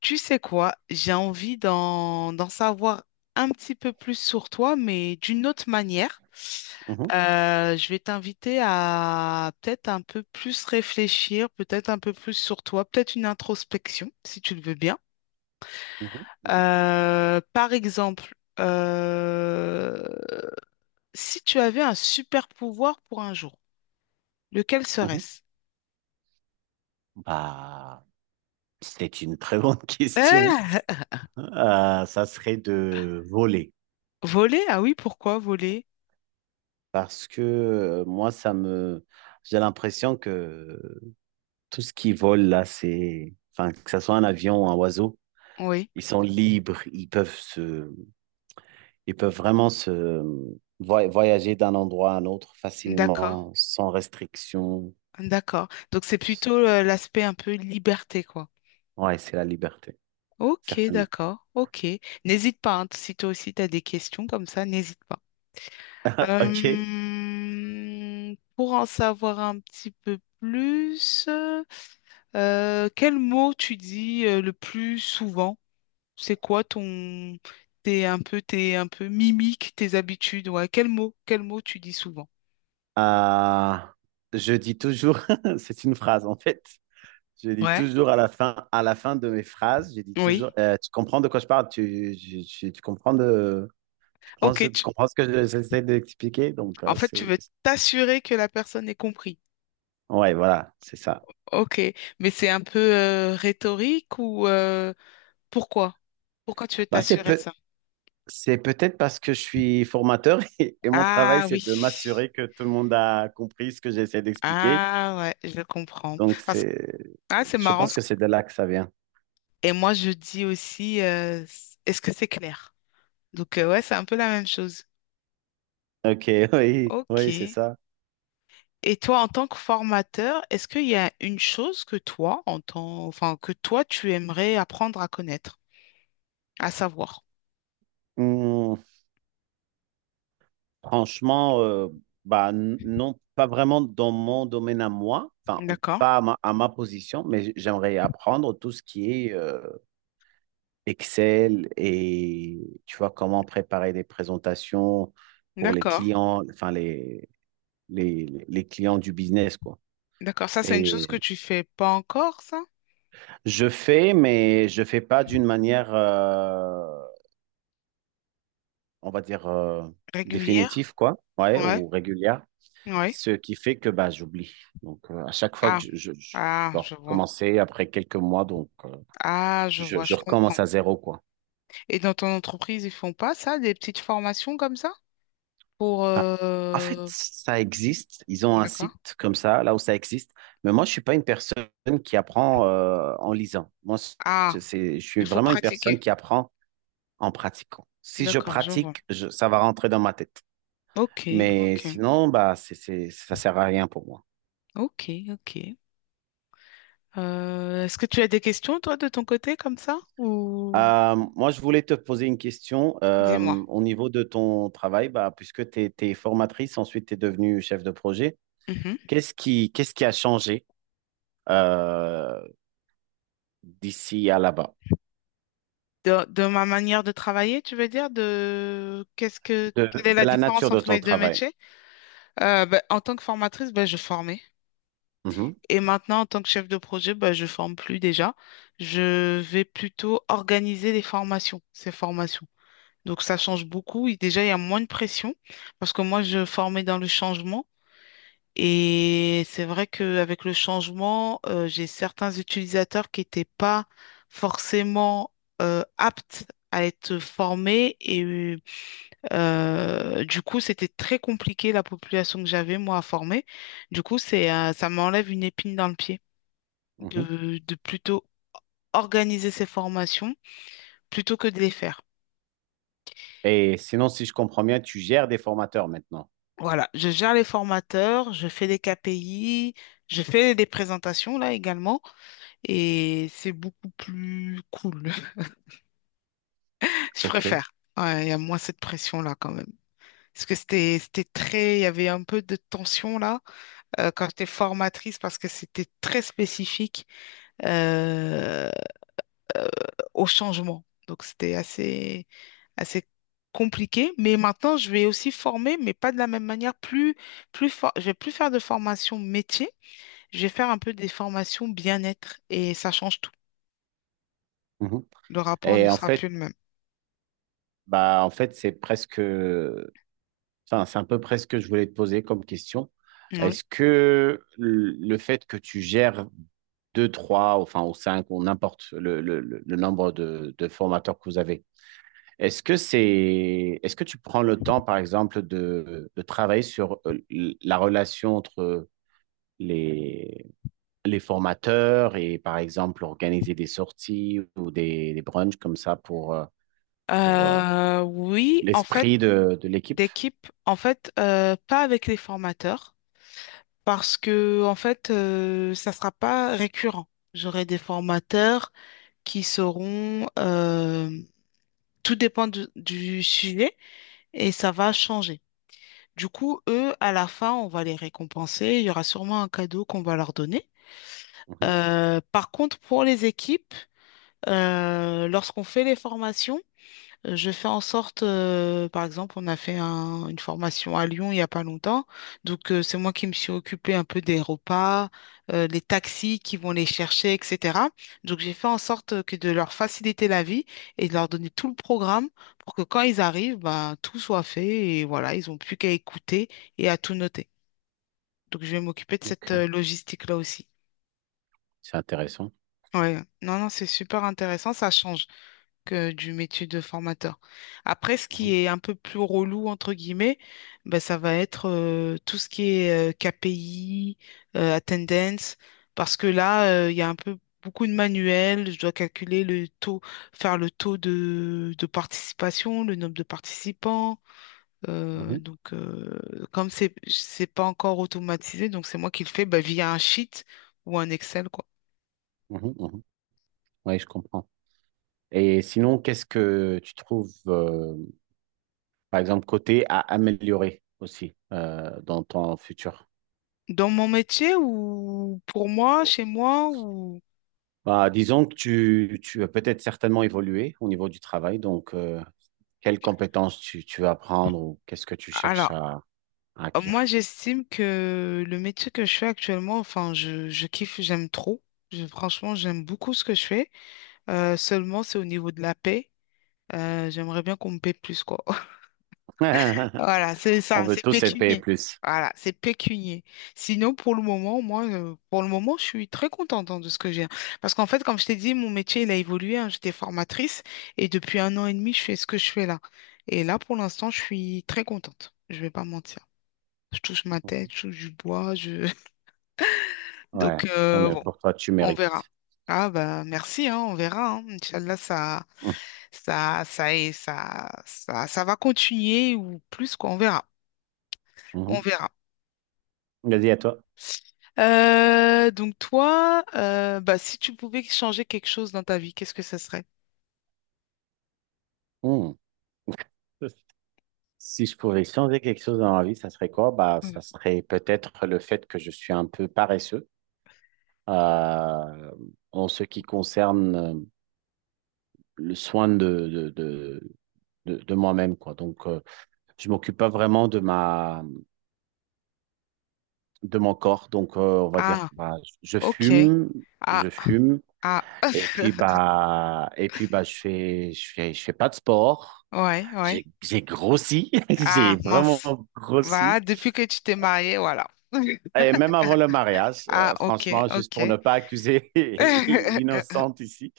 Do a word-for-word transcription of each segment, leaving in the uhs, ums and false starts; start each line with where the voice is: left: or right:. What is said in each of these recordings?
left: Tu sais quoi, j'ai envie d'en d'en savoir un petit peu plus sur toi, mais d'une autre manière.
right: Mhm,
left: Euh, je vais t'inviter à peut-être un peu plus réfléchir, peut-être un peu plus sur toi, peut-être une introspection, si tu le veux bien.
right: mhm, mhm,
left: Euh, par exemple, euh, si tu avais un super pouvoir pour un jour, lequel
right: mhm.
left: serait-ce?
right: Bah, c'est une très bonne question.
left: Euh,
right: Euh, ça serait de voler.
left: voler? Ah oui, pourquoi voler?
right: Parce que euh, moi, ça me... J'ai l'impression que tout ce qui vole là, c'est... Enfin, que ce soit un avion ou un oiseau,
left: Oui,
right: ils sont libres, ils peuvent se... Ils peuvent vraiment se... voy- voyager d'un endroit à un autre
left: d'accord.
right: facilement, sans restriction.
left: D'accord. Donc c'est plutôt euh, l'aspect un peu liberté, quoi.
right: Ouais, c'est la liberté,
left: Ok,
right: certainement.
left: d'accord. Ok. N'hésite pas, hein, si toi aussi tu as des questions comme ça, n'hésite pas.
right: Ok.
left: Euh, pour en savoir un petit peu plus, euh, quel mot tu dis euh, le plus souvent? C'est quoi ton t'es un peu t'es un peu mimique, tes habitudes, ouais. Quel mot, quel mot tu dis souvent?
right: Euh, je dis toujours, c'est une phrase en fait. Je dis
left: Ouais.
right: toujours à la fin, à la fin de mes phrases, je dis toujours,
left: Oui.
right: euh, tu comprends de quoi je parle, tu, je- je- tu comprends de, tu prends
left: Ok,
right: ce- tu
left: tu-
right: comprends ce que je- j'essaie d'expliquer. Donc
left: en
right: euh,
left: fait, tu
right: c'est,
left: veux t'assurer que la personne ait compris.
right: ouais, voilà, c'est ça.
left: Ok, mais c'est un peu euh, rhétorique ou euh, pourquoi? Pourquoi tu veux
right: Bah, c'est
left: t'assurer de
right: peut,
left: ça?
right: c'est peut-être parce que je suis formateur et, et mon travail
left: Ah oui.
right: c'est de m'assurer que tout le monde a compris ce que j'essaie d'expliquer.
left: Ah ouais, je comprends.
right: Donc
left: Parce que
right: c'est,
left: ah, c'est
right: je
left: marrant.
right: pense
left: ce-
right: que c'est de là que ça vient.
left: Et moi, je dis aussi, euh, s- est-ce que c'est clair? Donc euh, ouais, c'est un peu la même chose.
right: Ok, oui,
left: Ok.
right: oui, c'est
left: Et
right: ça.
left: toi, en tant que formateur, est-ce qu'il y a une chose que toi, en tant, enfin, que toi, tu aimerais apprendre à connaître, à savoir?
right: Hmm. Franchement, euh, bah, n- non, pas vraiment dans mon domaine à moi, enfin, ou
left: D'accord,
right: pas à ma, à ma position, mais j'aimerais apprendre tout ce qui est euh, Excel et, tu vois, comment préparer des présentations pour les
left: d'accord,
right: clients, enfin, les, les, les clients du business, quoi.
left: d'accord. Ça, c'est une chose que
right: Et
left: tu fais pas encore, ça?
right: je fais, mais je fais pas d'une manière, euh, on va dire, euh,
left: Régulière?
right: définitive, quoi, ouais,
left: Ouais,
right: ou régulière.
left: ouais.
right: Ce qui fait que bah, j'oublie. Donc, euh, à chaque fois
left: Ah,
right: que je, je, je je
left: ah,
right: dois
left: je vois.
right: recommencer après quelques mois, donc euh,
left: Ah, je
right: je,
left: vois,
right: je
left: je comprends.
right: recommence à zéro, quoi.
left: Et dans ton entreprise, ils font pas ça, des petites formations comme ça? Pour
right: Bah, en fait,
left: euh...
right: ça existe. Ils ont un
left: D'accord.
right: site comme ça, là où ça existe. Mais moi, je suis pas une personne qui apprend euh, en lisant. Moi,
left: Ah,
right: c'est, c'est- je suis
left: il faut
right: vraiment une personne
left: pratiquer.
right: qui apprend en pratiquant. Si je
left: D'accord, je vois.
right: pratique, je- ça va rentrer dans ma tête.
left: Ok, ok,
right: Mais sinon, bah, c'est, c'est, ça sert à rien pour moi.
left: ok, ok. Euh, est-ce que tu as des questions, toi, de ton côté, comme ça? Ou
right: Euh, moi, je voulais te poser une question euh,
left: dis-moi.
right: au niveau de ton travail, bah, puisque tu es formatrice, ensuite tu es devenue chef de projet.
left: Mhm.
right: Qu'est-ce qui, qu'est-ce qui a changé euh, d'ici à là-bas,
left: De, de ma manière de travailler, tu veux dire, de qu'est-ce que
right: de,
left: quelle est
right: de
left: la
right: la
left: différence
right: nature de
left: entre
right: ton
left: les deux
right: travail?
left: métiers? Euh, ben, en tant que formatrice, ben, je formais.
right: Mhm,
left: Et maintenant, en tant que chef de projet, bah, je forme plus déjà. Je vais plutôt organiser les formations, ces formations. Donc, ça change beaucoup. Et déjà, il y a moins de pression parce que moi, je formais dans le changement. Et c'est vrai qu'avec le changement, euh, j'ai certains utilisateurs qui n'étaient pas forcément euh, aptes à être formés. Et euh, du coup, c'était très compliqué la population que j'avais, moi, à former. Du coup, c'est, euh, ça m'enlève une épine dans le pied
right: mhm.
left: de, de plutôt organiser ces formations plutôt que de les faire.
right: Et sinon, si je comprends bien, tu gères des formateurs maintenant.
left: Voilà, je gère les formateurs, je fais des K P I, je fais des présentations là également, et c'est beaucoup plus cool. Je
right: OK.
left: préfère. Ouais, il y a moins cette pression-là quand même. Parce que c'était, c'était très, il y avait un peu de tension là euh, quand j'étais formatrice parce que c'était très spécifique euh, au changement. Donc c'était assez, assez compliqué. Mais maintenant, je vais aussi former, mais pas de la même manière. Plus, plus for- je vais plus faire de formation métier. Je vais faire un peu des formations bien-être et ça change tout.
right: Mhm.
left: Le rapport ne
right: Et en
left: sera
right: fait,
left: plus le même.
right: bah, en fait, c'est presque enfin, c'est à peu près ce que je voulais te poser comme question.
left: Oui.
right: Est-ce que le le fait que tu gères deux, trois, enfin, ou cinq, ou n'importe le, le- le- le nombre de, de formateurs que vous avez. Est-ce que c'est, est-ce que tu prends le temps, par exemple, de, de travailler sur euh, l- la relation entre les, les formateurs et, par exemple, organiser des sorties ou des, des brunchs comme ça pour, euh, pour, euh,
left: Euh, oui, en fait,
right: l'esprit de, de l'équipe.
left: d'équipe, en fait, euh, pas avec les formateurs, parce que en fait, euh, ça sera pas récurrent. J'aurai des formateurs qui seront, euh, tout dépend du du sujet et ça va changer. Du coup, eux, à la fin, on va les récompenser. Il y aura sûrement un cadeau qu'on va leur donner.
right: Mhm.
left: Euh, par contre, pour les équipes, euh, lorsqu'on fait les formations, euh, je fais en sorte, euh, par exemple, on a fait un- une formation à Lyon il n'y a pas longtemps. Donc, euh, c'est moi qui me suis occupée un peu des repas, euh, les taxis qui vont les chercher, et cetera. Donc, j'ai fait en sorte que de leur faciliter la vie et de leur donner tout le programme pour que quand ils arrivent, ben, tout soit fait et voilà, ils n'ont plus qu'à écouter et à tout noter. Donc, je vais m'occuper de cette euh,
right: Ok,
left: logistique-là aussi.
right: c'est intéressant.
left: Ouais. Non, non, c'est super intéressant. Ça change que du métier de formateur. Après, ce
right: Mhm.
left: qui est un peu plus relou, entre guillemets, ben, ça va être euh, tout ce qui est euh, K P I, euh, attendance, parce que là, euh, il y a un peu beaucoup de manuels. Je dois calculer le taux, faire le taux de, de participation, le nombre de participants, euh,
right: Mhm.
left: donc, euh, comme c'est c'est pas encore automatisé, donc c'est moi qui le fais bah, via un sheet ou un Excel, quoi.
right: Mhm. Mhm. Ouais, je comprends. Et sinon, qu'est-ce que tu trouves, euh, par exemple, côté à améliorer aussi euh, dans ton futur?
left: Dans mon métier ou pour moi, chez moi ou...
right: Bah, disons que tu, tu as peut-être certainement évolué au niveau du travail, donc euh, quelles compétences tu, tu veux apprendre ou qu'est-ce que tu cherches
left: Alors,
right: à, à
left: moi,
right: acquérir?
left: j'estime que le métier que je fais actuellement, enfin, je, je kiffe, j'aime trop. Je- franchement, j'aime beaucoup ce que je fais. Euh, seulement, c'est au niveau de la paie. Euh, j'aimerais bien qu'on me paie plus, quoi. Voilà, c'est
right: On
left: ça,
right: veut
left: c'est
right: tous être payés
left: pécunier.
right: plus.
left: Voilà, c'est pécunier. Sinon, pour le moment, moi, euh, pour le moment, je suis très contente hein, de ce que j'ai. Parce qu'en fait, comme je t'ai dit, mon métier, il a évolué. Hein. J'étais formatrice et depuis un an et demi, je fais ce que je fais là. Et là, pour l'instant, je suis très contente. Je vais pas mentir. Je touche ma
right: Mhm.
left: tête, je touche du bois. Je...
right: Ouais.
left: Donc,
right: Non,
left: euh,
right: mais
left: bon,
right: pour toi, tu
left: on
right: mérites.
left: verra. Ah bah merci, hein, on verra. Hein. Inch'Allah, ça,
right: Mhm.
left: ça, ça, est- ça, ça, ça va continuer ou plus, quoi, on verra. On
right: Mhm.
left: verra.
right: Vas-y, à toi.
left: Euh, donc toi, euh, bah, si tu pouvais changer quelque chose dans ta vie, qu'est-ce que ce serait?
right: Mhm. Si je pouvais changer quelque chose dans ma vie, ça serait quoi? Bah,
left: Mm.
right: ça serait peut-être le fait que je suis un peu paresseux euh, en ce qui concerne euh, le soin de, de, de, de, de moi-même, quoi. Donc, euh, je m'occupe pas vraiment de ma de mon corps donc euh, on va dire
left: Ah,
right: bah, je
left: ok.
right: fume,
left: Ah,
right: je fume
left: ah,
right: et puis bah et puis bah je fais je fais je fais pas de sport,
left: ouais,
right: j'ai
left: ouais.
right: j'ai grossi, j'ai
left: Ah,
right: vraiment
left: mince. Bah,
right: grossi.
left: depuis que tu t'es mariée, voilà.
right: Et même avant le mariage,
left: Ah,
right: euh,
left: ok,
right: franchement, juste pour ne
left: ok.
right: pas accuser l'innocente ici,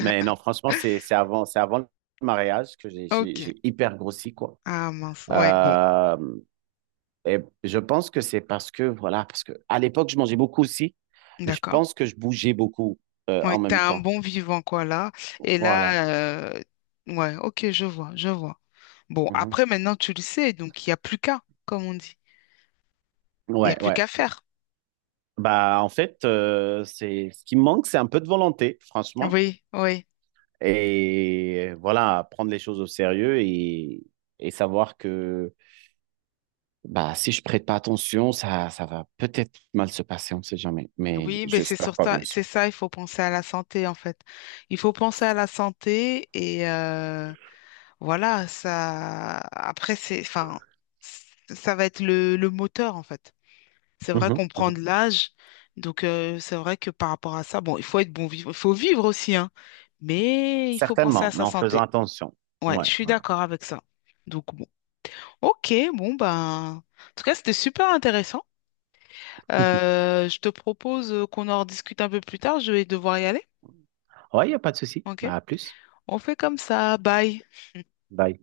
right: mais non, franchement, c'est c'est avant c'est avant le mariage que j'ai j'ai
left: Ok.
right: j'ai hyper grossi, quoi.
left: Ah, mince. Ouais, bon,
right: Euh, et je pense que c'est parce que, voilà, parce que à l'époque, je mangeais beaucoup aussi, mais je
left: d'accord.
right: pense que je bougeais beaucoup euh,
left: Ouais,
right: en même
left: t'as un
right: temps.
left: bon vivant, quoi, là. Et
right: Voilà.
left: là, euh, ouais, ok, je vois, je vois. Bon,
right: Mhm.
left: après, maintenant, tu le sais, donc il n'y a plus qu'à, comme on dit. Il n'y a
right: Ouais,
left: plus
right: ouais.
left: qu'à faire.
right: Bah, en fait, euh, c'est ce qui me manque, c'est un peu de volonté, franchement.
left: Oui, oui,
right: Et voilà, prendre les choses au sérieux et, et savoir que bah, si je prête pas attention, ça, ça va peut-être mal se passer, on ne sait jamais. Mais
left: oui, mais c'est
right: j'espère
left: sur
right: pas,
left: ça,
right: bien
left: c'est
right: sûr.
left: ça, il faut penser à la santé en fait. Il faut penser à la santé et euh, voilà, ça. Après, c'est, enfin, c- ça va être le, le moteur en fait. C'est vrai
right: Mhm,
left: qu'on prend de
right: mhm.
left: l'âge, donc euh, c'est vrai que par rapport à ça, bon, il faut être bon vivre, il faut vivre aussi, hein, mais il faut penser
right: Certainement,
left: à
right: mais
left: sa
right: en faisant
left: santé.
right: attention.
left: Ouais, je
right: Ouais,
left: suis
right: ouais.
left: d'accord avec ça. Donc bon, ok, bon ben, en tout cas, c'était super intéressant. Euh, je te propose euh, qu'on en rediscute un peu plus tard. Je vais devoir y aller.
right: Ouais, il n'y a pas de souci.
left: OK?
right: Bah, à plus.
left: On fait comme ça. Bye.
right: Bye.